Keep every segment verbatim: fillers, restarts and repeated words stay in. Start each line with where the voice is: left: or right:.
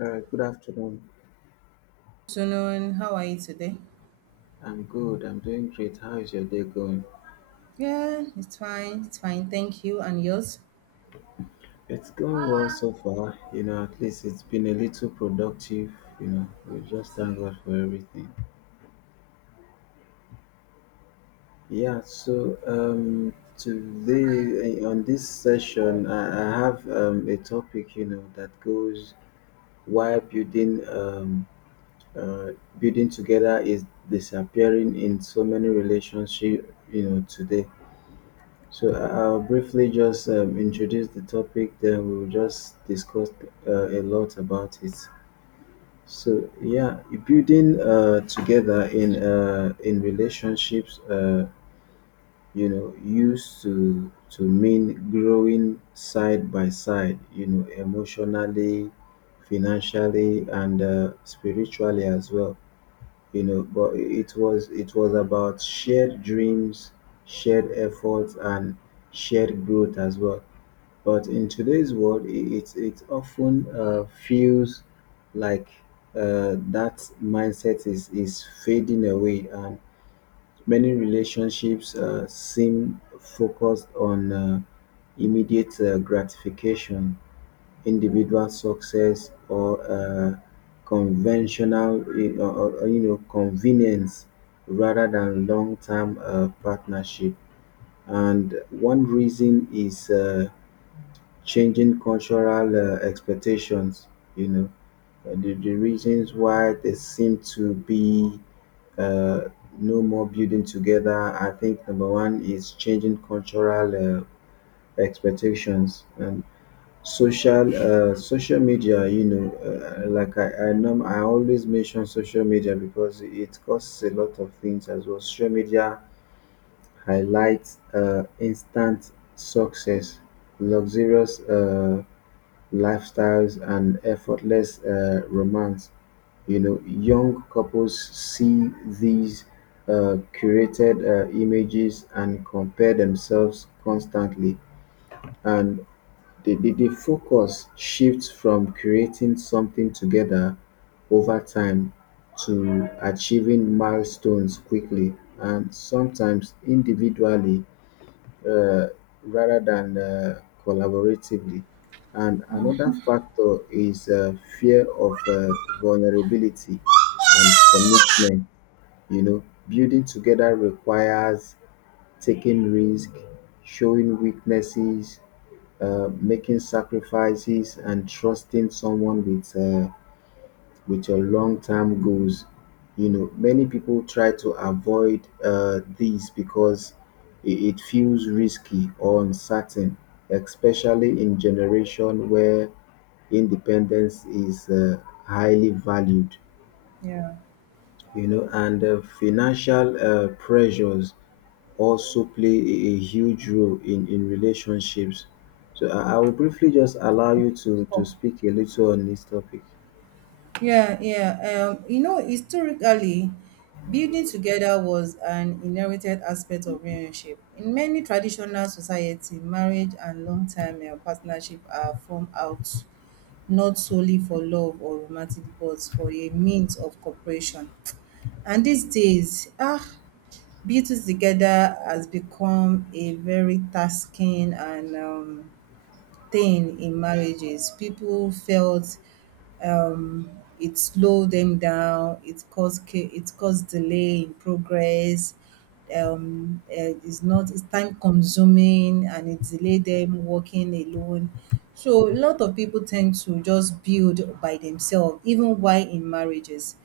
left: All right, good afternoon.
right: Afternoon. How are you today?
left: I'm good. I'm doing great. How is your day going?
right: Yeah, it's fine. It's fine. Thank you. And yours?
left: It's going well so far. You know, at least it's been a little productive. You know, we just thank God for everything. Yeah, so um, Today eh, on this session, I, I have um, a topic, you know, that goes why building um, uh, building together is disappearing in so many relationship, you know, today. So I- I'll briefly just um, introduce the topic, then we'll just discuss uh, a lot about it. So yeah, Building uh, together in uh, in relationships, uh, you know, used to to mean growing side by side, you know, emotionally, financially, and uh, spiritually as well. You know, but it was it was about shared dreams, shared efforts, and shared growth as well. But in today's world, i- it it often uh, feels like uh, that mindset is is fading away, and many relationships uh, seem focused on uh, immediate uh, gratification, individual success, or uh, conventional, uh, or, or, you know, convenience, rather than long-term uh, partnership. And one reason is. Uh, changing cultural uh, expectations, you know, uh, the, the reasons why there seem to be uh, no more building together. I think number one is changing cultural uh, expectations and social uh, social media. You know, uh, like I I, norm- I always mention social media because it causes a lot of things as well. Social media highlights uh, instant success, luxurious. Uh, lifestyles and effortless uh, romance. You know, young couples see these uh, curated uh, images and compare themselves constantly, and the, the, the focus shifts from creating something together over time to achieving milestones quickly and sometimes individually uh, rather than uh, collaboratively. And another factor is uh, fear of uh, vulnerability and commitment. You know, building together requires taking risk, showing weaknesses, uh, making sacrifices, and trusting someone with uh, with your long-term goals. You know, many people try to avoid uh, these because it, it feels risky or uncertain, especially in generation where independence is uh, highly valued.
right: Yeah.
left: You know, and uh, financial uh, pressures also play a, a huge role in, in relationships. So I, I will briefly just allow you to, to
right: So,
left: speak a little on this topic.
right: Yeah, yeah. Um, you know, historically, building together was an inherited aspect of relationship. In many traditional society, marriage and long-term uh, partnership are formed out not solely for love or romantic, but for a means of cooperation. And these days, ah, Beauty Together has become a very tasking and um, thing in marriages. People felt um, it slowed them down. It caused ca- it caused delay in progress. um, uh, it's not, it's time consuming, and it delayed them working alone. So a lot of people tend to just build by themselves even while in marriages.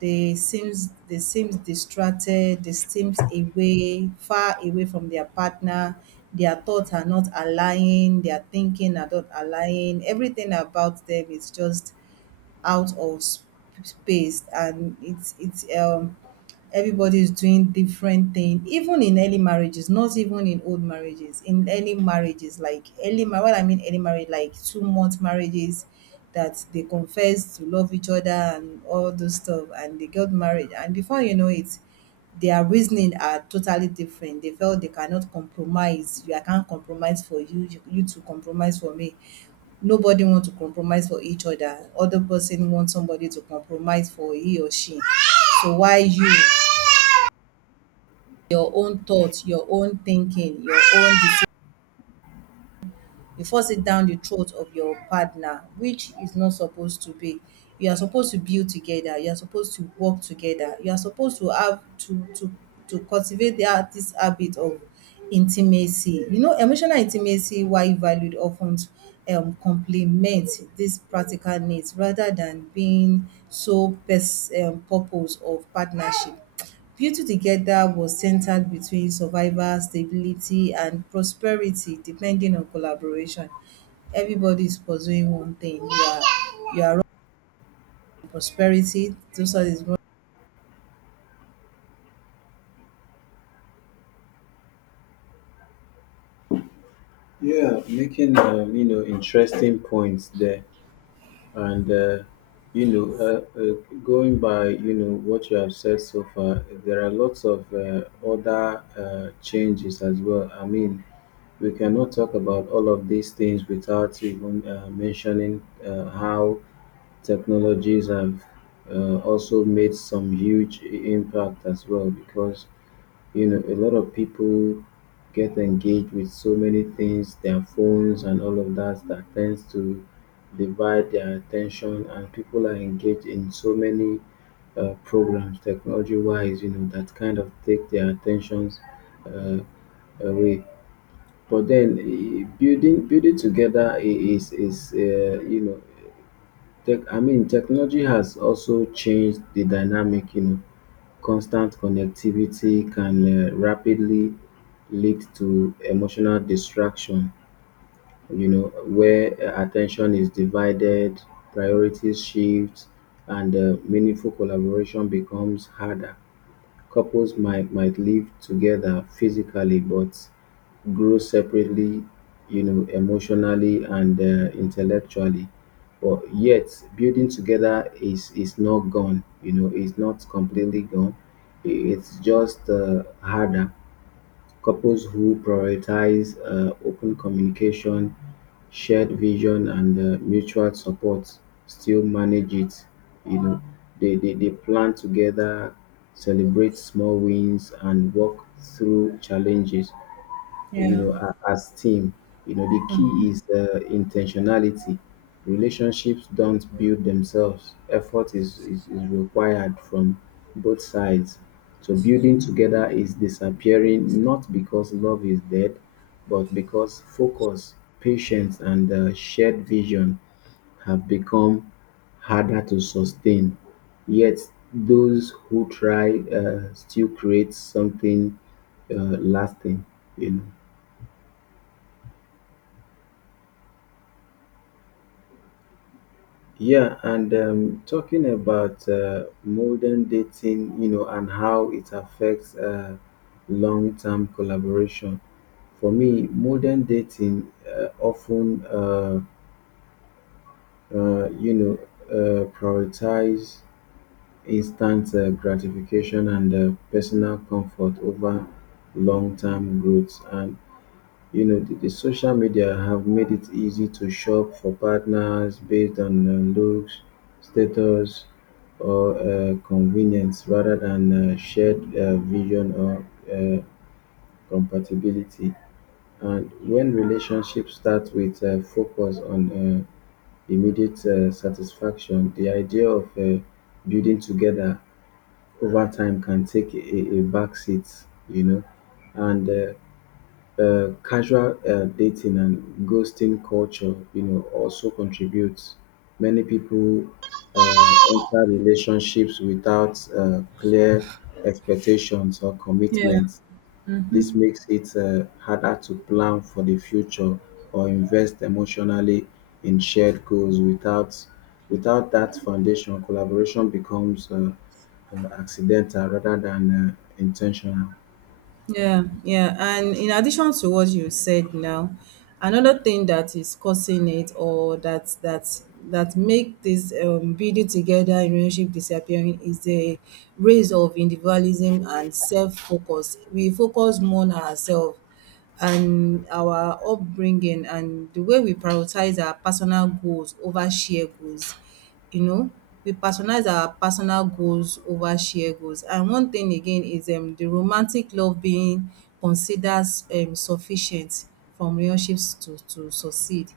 right: They seems they seems distracted, they seems away, far away from their partner. Their thoughts are not aligning, their thinking are not aligning. Everything about them is just out of sp- space, and it's it's um everybody is doing different thing. Even in early marriages, not even in old marriages, in early marriages, like early mar- what I mean, early marriage, like two month marriages that they confess to love each other and all those stuff, and they got married. And before you know it, their reasoning are totally different. They felt they cannot compromise. You, I can't compromise for you, you, you to compromise for me. Nobody want to compromise for each other. Other person want somebody to compromise for he or she. So why you your own thoughts, your own thinking, your own decision? You force it down the throat of your partner, which is not supposed to be. You are supposed to build together, you are supposed to work together, you are supposed to have to to to cultivate that this habit of intimacy. You know, emotional intimacy, while valued, often um, complement these practical needs rather than being so pers- um, purpose of partnership. Beauty Together was centered between survival, stability, and prosperity, depending on collaboration. Everybody is pursuing one thing. You are, you are running prosperity. Those are is,
left: Yeah, making um, you know interesting points there, and uh, you know uh, uh, going by you know what you have said so far, there are lots of uh, other uh, changes as well. I mean, we cannot talk about all of these things without even uh, mentioning uh, how technologies have uh, also made some huge i- impact as well, because you know a lot of people get engaged with so many things, their phones and all of that, that tends to divide their attention, and people are engaged in so many uh, programs technology wise, you know, that kind of take their attentions uh, away. But then eh, building building together i- is is uh, you know, tech i mean technology has also changed the dynamic, you know. Constant connectivity can uh, rapidly lead to emotional distraction, you know, where uh, attention is divided, priorities shift, and uh, meaningful collaboration becomes harder. Couples might might live together physically but grow separately, you know, emotionally and uh, intellectually. But yet building together is is not gone, you know, it's not completely gone. I- it's just uh, harder. Couples who prioritize uh, open communication, shared vision, and uh, mutual support still manage it. You know, they, they, they plan together, celebrate small wins, and work through challenges, you
right: yeah.
left: know, a- as team. You know, the key is uh, intentionality. Relationships don't build themselves. Effort is, is, is required from both sides. So building together is disappearing not because love is dead, but because focus, patience, and uh, shared vision have become harder to sustain. Yet those who try uh, still create something uh, lasting. You know. Yeah, and um, Talking about uh, modern dating, you know, and how it affects uh, long-term collaboration. For me, modern dating uh, often, uh, uh, you know, uh, prioritize instant uh, gratification and uh, personal comfort over long-term growth. And you know, the, the social media have made it easy to shop for partners based on uh, looks, status, or uh, convenience rather than uh, shared uh, vision or uh, compatibility. And when relationships start with uh, focus on uh, immediate uh, satisfaction, the idea of uh, building together over time can take a, a back seat, you know. And uh, uh, casual uh, dating and ghosting culture, you know, also contributes. Many people uh, enter relationships without uh, clear expectations or
right: Yeah.
left: commitments. This makes it uh, harder to plan for the future or invest emotionally in shared goals. Without without that foundation, collaboration becomes uh, uh, accidental rather than uh, intentional.
right: Yeah, yeah. And in addition to what you said now, another thing that is causing it, or that that that make this um, building together in relationship disappearing, is the rise of individualism and self-focus. We focus more on ourselves and our upbringing, and the way we prioritize our personal goals over shared goals. You know, we personalize our personal goals over shared goals. And one thing again is um, the romantic love being considered um, sufficient from relationships to, to succeed.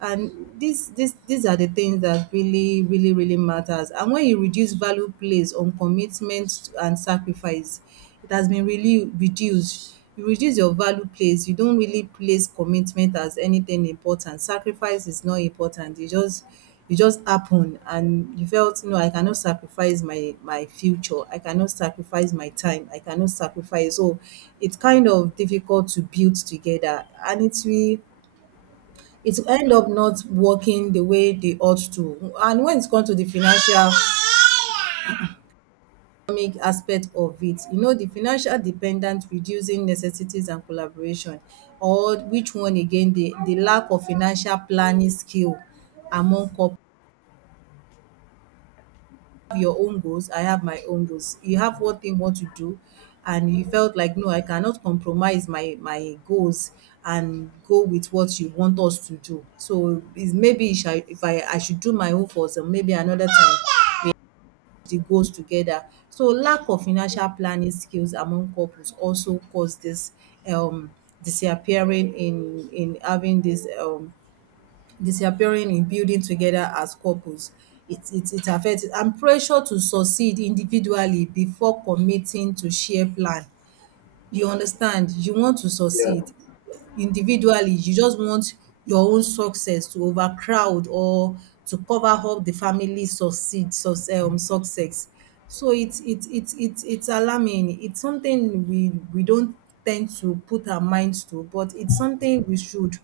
right: And these these these are the things that really really really matters. And when you reduce value placed on commitment and sacrifice, it has been really reduced. You reduce your value place. You don't really place commitment as anything important. Sacrifice is not important. It just it just happen, and you felt no, I cannot sacrifice my my future, I cannot sacrifice my time, I cannot sacrifice. So it's kind of difficult to build together, and it's really, it will end up not working the way they ought to. And when it comes to the financial economic aspect of it, you know the financial dependent reducing necessities and collaboration, or which one again, the the lack of financial planning skill among couples. Have your own goals, I have my own goals. You have what thing want to do, and you felt like no, I cannot compromise my my goals and go with what you want us to do. So is maybe if I if I I should do my own first, and maybe another time we have the goals together. So lack of financial planning skills among couples also cause this um disappearing in in having this um disappearing in building together as couples. It it it affects, and pressure to succeed individually before committing to share plan. You understand? You want to
left: Yeah.
right: succeed individually, you just want your own success to overcrowd or to cover up the family succeed suc um success. So it's it's it's it's it's alarming. It's something we we don't tend to put our minds to, but it's something we should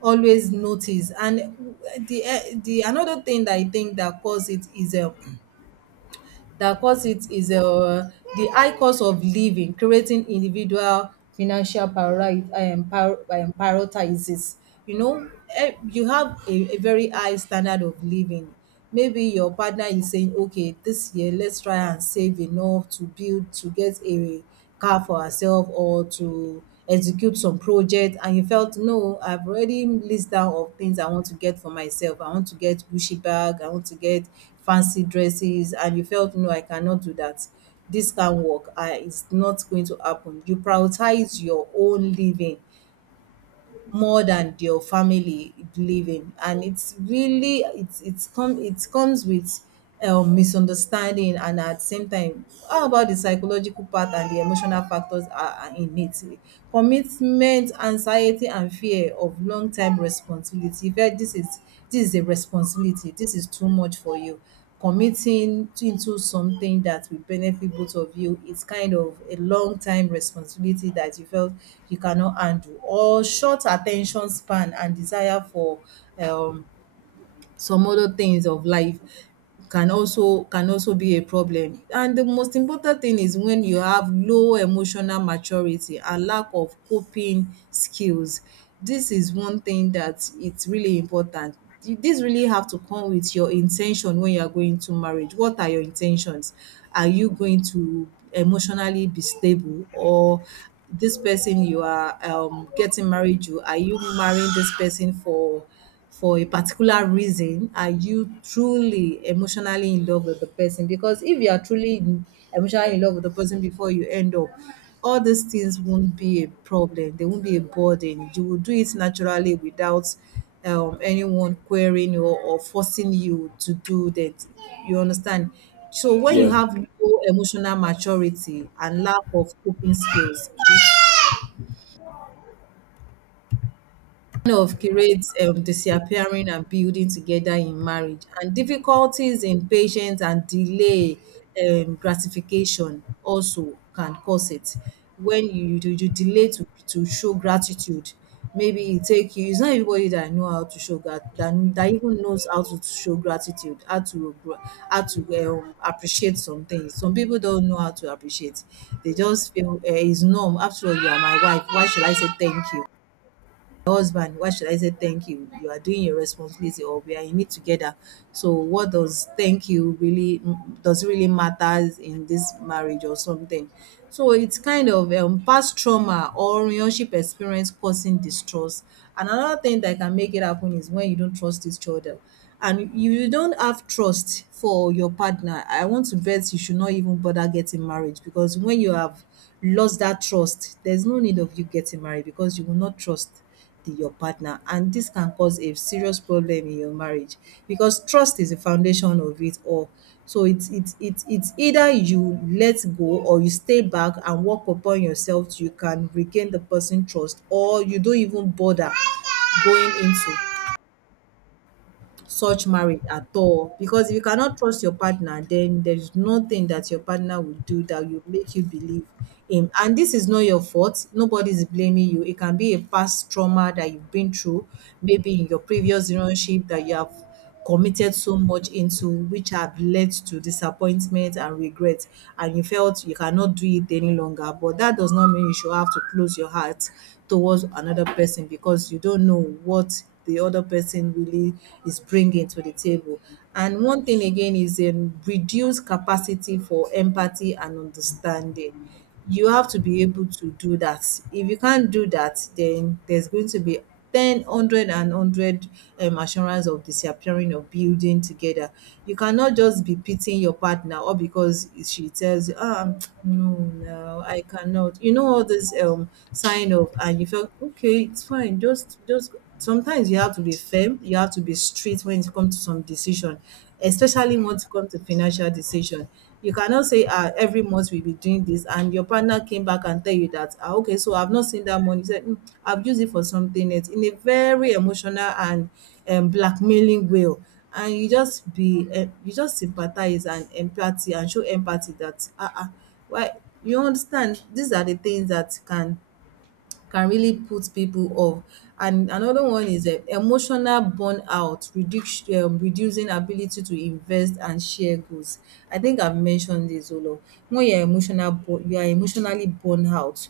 right: always notice. And uh, the eh, the another thing that I think that cause it is um that cause it is um the high cost of living, creating individual financial priori um prio um prioritizes. You know, um you have a a very high standard of living. Maybe your partner is saying, okay, this year let's try and save enough to build to get a car for herself, or to execute some project. And you felt no, I've already list down of things I want to get for myself. I want to get gucci bag, I want to get fancy dresses. And you felt no, I cannot do that, this can't work. I It's not going to happen. You prioritize your own living more than your family living. And it's really, it's it's come it comes with um, misunderstanding. And at the same time, how about the psychological part and the emotional factors are, are in it? Commitment anxiety and fear of long term responsibility. If eh, this is this is a responsibility, this is too much for you. Committing into something that will benefit both of you is kind of a long time responsibility that you felt you cannot handle. Or short attention span and desire for um some other things of life can also, can also be a problem. And the most important thing is when you have low emotional maturity and lack of coping skills. This is one thing that it's really important. This really have to come with your intention. When you are going to marriage, what are your intentions? Are you going to emotionally be stable? Or this person you are um getting married to, are you marrying this person for for a particular reason? Are you truly emotionally in love with the person? Because if you are truly in- emotionally in love with the person before you end up, all these things won't be a problem, they won't be a burden. You will do it naturally without um, anyone querying you or forcing you to do that. You understand? So when you
left: Yeah.
right: have low emotional maturity and lack of coping skills of creates um, disappearing and building together in marriage, and difficulties in patience and delay um, gratification also can cause it. When you you you delay to to show gratitude. Maybe it take you, it's not everybody that know how to show grat that that even knows how to show gratitude. How to gra how to um appreciate some things. Some people don't know how to appreciate. They just feel um it's norm. After all, you are my wife, why should I say thank you? Husband, why should I say thank you? You are doing your responsibility, or we are in it together. So what does thank you really, mm, does it really matters in this marriage or something? So it's kind of um, past trauma or relationship experience causing distrust. And another thing that can make it happen is when you don't trust each other. And you you don't have trust for your partner. I want to bet you should not even bother getting married, because when you have lost that trust, there's no need of you getting married, because you will not trust the your partner. And this can cause a serious problem in your marriage, because trust is the foundation of it all. So it's it's it's it's either you let go or you stay back and work upon yourself till you can regain the person trust, or you don't even bother going into such marriage at all. Because if you cannot trust your partner, then there is nothing that your partner will do that will make you believe him. And this is not your fault, nobody is blaming you. It can be a past trauma that you've been through, maybe in your previous relationship, that you have committed so much into, which have led to disappointment and regret, and you felt you cannot do it any longer. But that does not mean you should have to close your heart towards another person, because you don't know what the other person really is bringing to the table. And one thing again is um, reduced capacity for empathy and understanding. You have to be able to do that. If you can't do that, then there's going to be ten, hundred, and hundred one hundred um, assurance of disappearing or building together. You cannot just be pitying your partner, or because she tells you, ah, no, no, I cannot. You know all this um, sign of, and you feel, okay, it's fine, just, just sometimes you have to be firm, you have to be strict when it comes to some decision, especially when it comes to financial decision. You cannot say, ah, every month we be doing this, and your partner came back and tell you that, ah, okay, so I've not seen that money. You said, mm, I've used it for something else in a very emotional and um, blackmailing way. And you just be, uh, you just sympathize and empathy and show empathy that, ah, ah, why? You understand? These are the things that can can really put people off. And another one is um emotional burnout, reduc- um reducing ability to invest and share goals. I think I've mentioned this a lot. When you're emotional, bu- you are emotionally burned out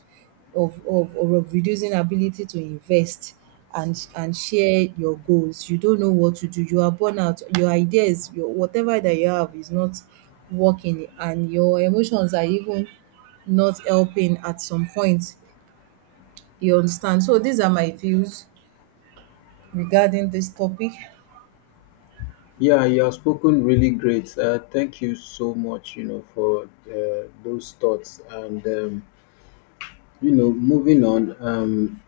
right: of, of or of reducing ability to invest and and share your goals. You don't know what to do. You are burned out. Your ideas, your whatever that you have is not working, and your emotions are even not helping at some point. You understand? So these are my views regarding this topic.
left: Yeah, you have spoken really great. Uh, thank you so much, you know, for uh, those thoughts. And um, you know, moving on, um,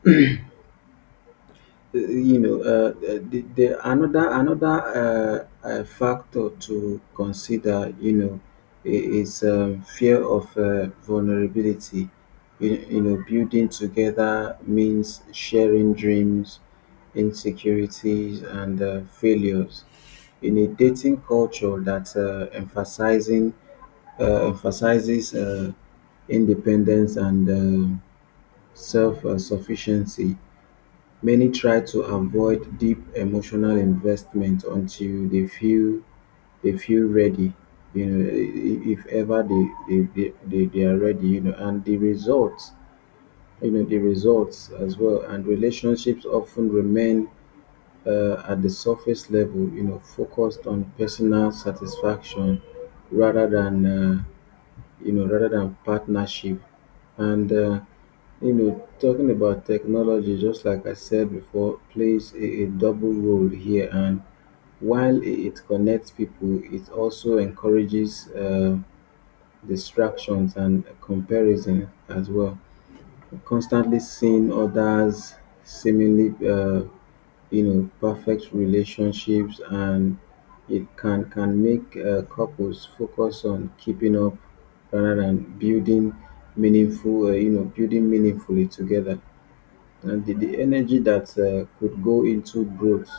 left: uh, you know, uh, uh, the, the another another uh, uh, factor to consider, you know, i- is um, fear of uh, vulnerability. You, you know, building together means sharing dreams, insecurities, and uh, failures. In a dating culture that uh, emphasizing uh, emphasizes uh, independence and uh, self-sufficiency, many try to avoid deep emotional investment until they feel they feel ready, you know, i- if ever they they, they, they they are ready, you know, and the results, you know, the results as well, and relationships often remain uh, at the surface level, you know, focused on personal satisfaction rather than, uh, you know, rather than partnership. And uh, you know, talking about technology, just like I said before, plays a, a double role here. And while i- it connects people, it also encourages uh, distractions and comparison as well. Constantly seeing others seemingly, uh, you know, perfect relationships, and it can can make uh, couples focus on keeping up rather than building meaningful, uh, you know, building meaningfully together. And the, the energy that uh, could go into growth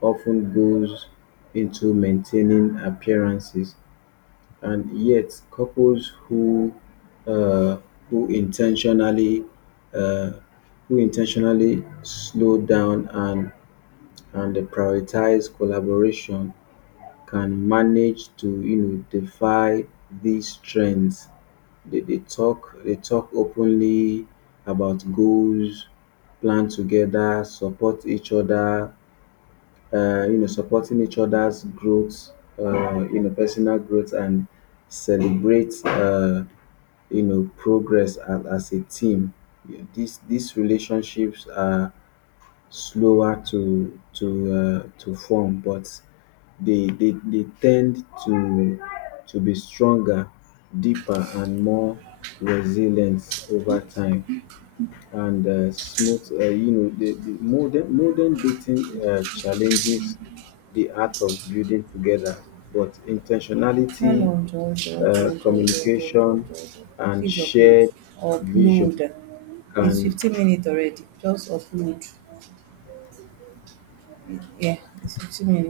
left: often goes into maintaining appearances, and yet couples who uh, who intentionally uh, who intentionally slow down and and prioritize collaboration can manage to, you know, defy these trends. They, they talk they talk openly about goals, plan together, support each other, uh, you know, supporting each other's growth, uh, you know, personal growth, and celebrate uh, you know progress as, as a team. Yeah, These these relationships are slower to to uh, to form, but they, they they tend to to be stronger, deeper, and more resilient over time. And uh, smooth, uh, you know, the, the modern modern dating uh, challenges the art of building together, but
right: No, no,
left: intentionality,
right: jọ̀ọ́ jọ̀ọ́
left: uh,
right: jọ̀ọ́ jọ̀ọ́ jọ̀ọ́ jọ̀ọ́ jọ̀ọ́
left: communication,
right: jọ̀ọ́ jọ̀ọ́.
left: and
right: Please upload.
left: shared vision
right: Upload. It's
left: can
right: fifteen minutes already. Just upload. Yeah, it's fifteen minutes.